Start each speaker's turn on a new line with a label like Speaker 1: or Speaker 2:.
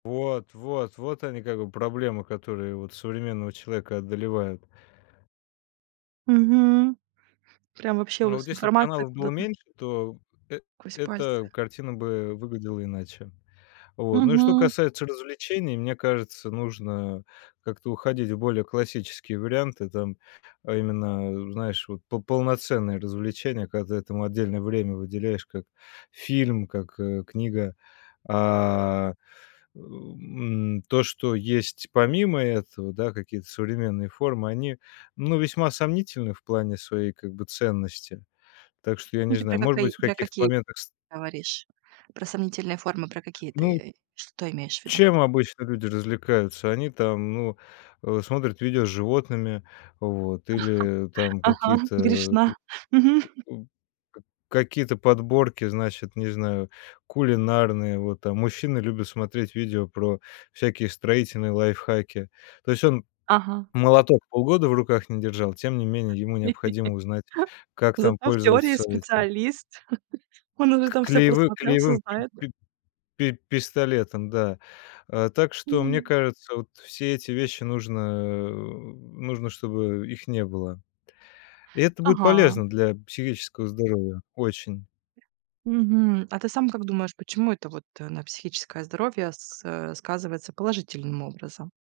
Speaker 1: Вот вот вот они как бы проблемы, которые вот современного человека одолевают.
Speaker 2: Мгм. Прям вообще у
Speaker 1: А вот
Speaker 2: вас
Speaker 1: если б
Speaker 2: информация
Speaker 1: каналов было
Speaker 2: куда-то
Speaker 1: меньше, то эт
Speaker 2: сквозь
Speaker 1: эта
Speaker 2: пальцы.
Speaker 1: картина бы выглядела иначе. Вот, ну и что
Speaker 2: Мгм.
Speaker 1: касается развлечений, мне кажется, нужно как-то уходить в более классические варианты. Там, а именно, знаешь, вот по полноценные развлечения, когда ты этому отдельное время выделяешь, как фильм, как, э, книга. А, э, м, то, что есть помимо этого, да, какие-то современные формы, они, ну, весьма сомнительны в плане своей как бы ценности. Так что, я
Speaker 2: Ну,
Speaker 1: не
Speaker 2: ты про
Speaker 1: знаю, может
Speaker 2: какаи
Speaker 1: быть, в
Speaker 2: про
Speaker 1: каких-то
Speaker 2: какие
Speaker 1: моментах с
Speaker 2: говоришь? Про сомнительные формы, про какие
Speaker 1: Ну.
Speaker 2: ты что имеешь в виду?
Speaker 1: Чем обычно люди развлекаются? Они там, ну, э, смотрят видео с животными, вот, или там
Speaker 2: Ага,
Speaker 1: какие-то, э,
Speaker 2: грешна. Мгм.
Speaker 1: у к какие-то подборки, значит, не знаю, кулинарные. Вот, там мужчины любят смотреть видео про всякие строительные лайфхаки. То есть он
Speaker 2: Ага.
Speaker 1: молоток полгода в руках не держал, тем не менее ему необходимо узнать, как там
Speaker 2: Зато в теории
Speaker 1: пользоваться этим
Speaker 2: специалист. Он уже
Speaker 1: к
Speaker 2: там всё
Speaker 1: клеевым
Speaker 2: просмотрел, всё
Speaker 1: клеевым пи
Speaker 2: знает.
Speaker 1: пи пи пистолетом, да. Э, так что, мне
Speaker 2: М.
Speaker 1: кажется, вот все эти вещи нужно, э, нужно, чтобы их не было. И это будет
Speaker 2: Ага.
Speaker 1: полезно для психического здоровья очень.
Speaker 2: Мгм. А ты сам как думаешь, почему это вот, э, на психическое здоровье с э, сказывается положительным образом?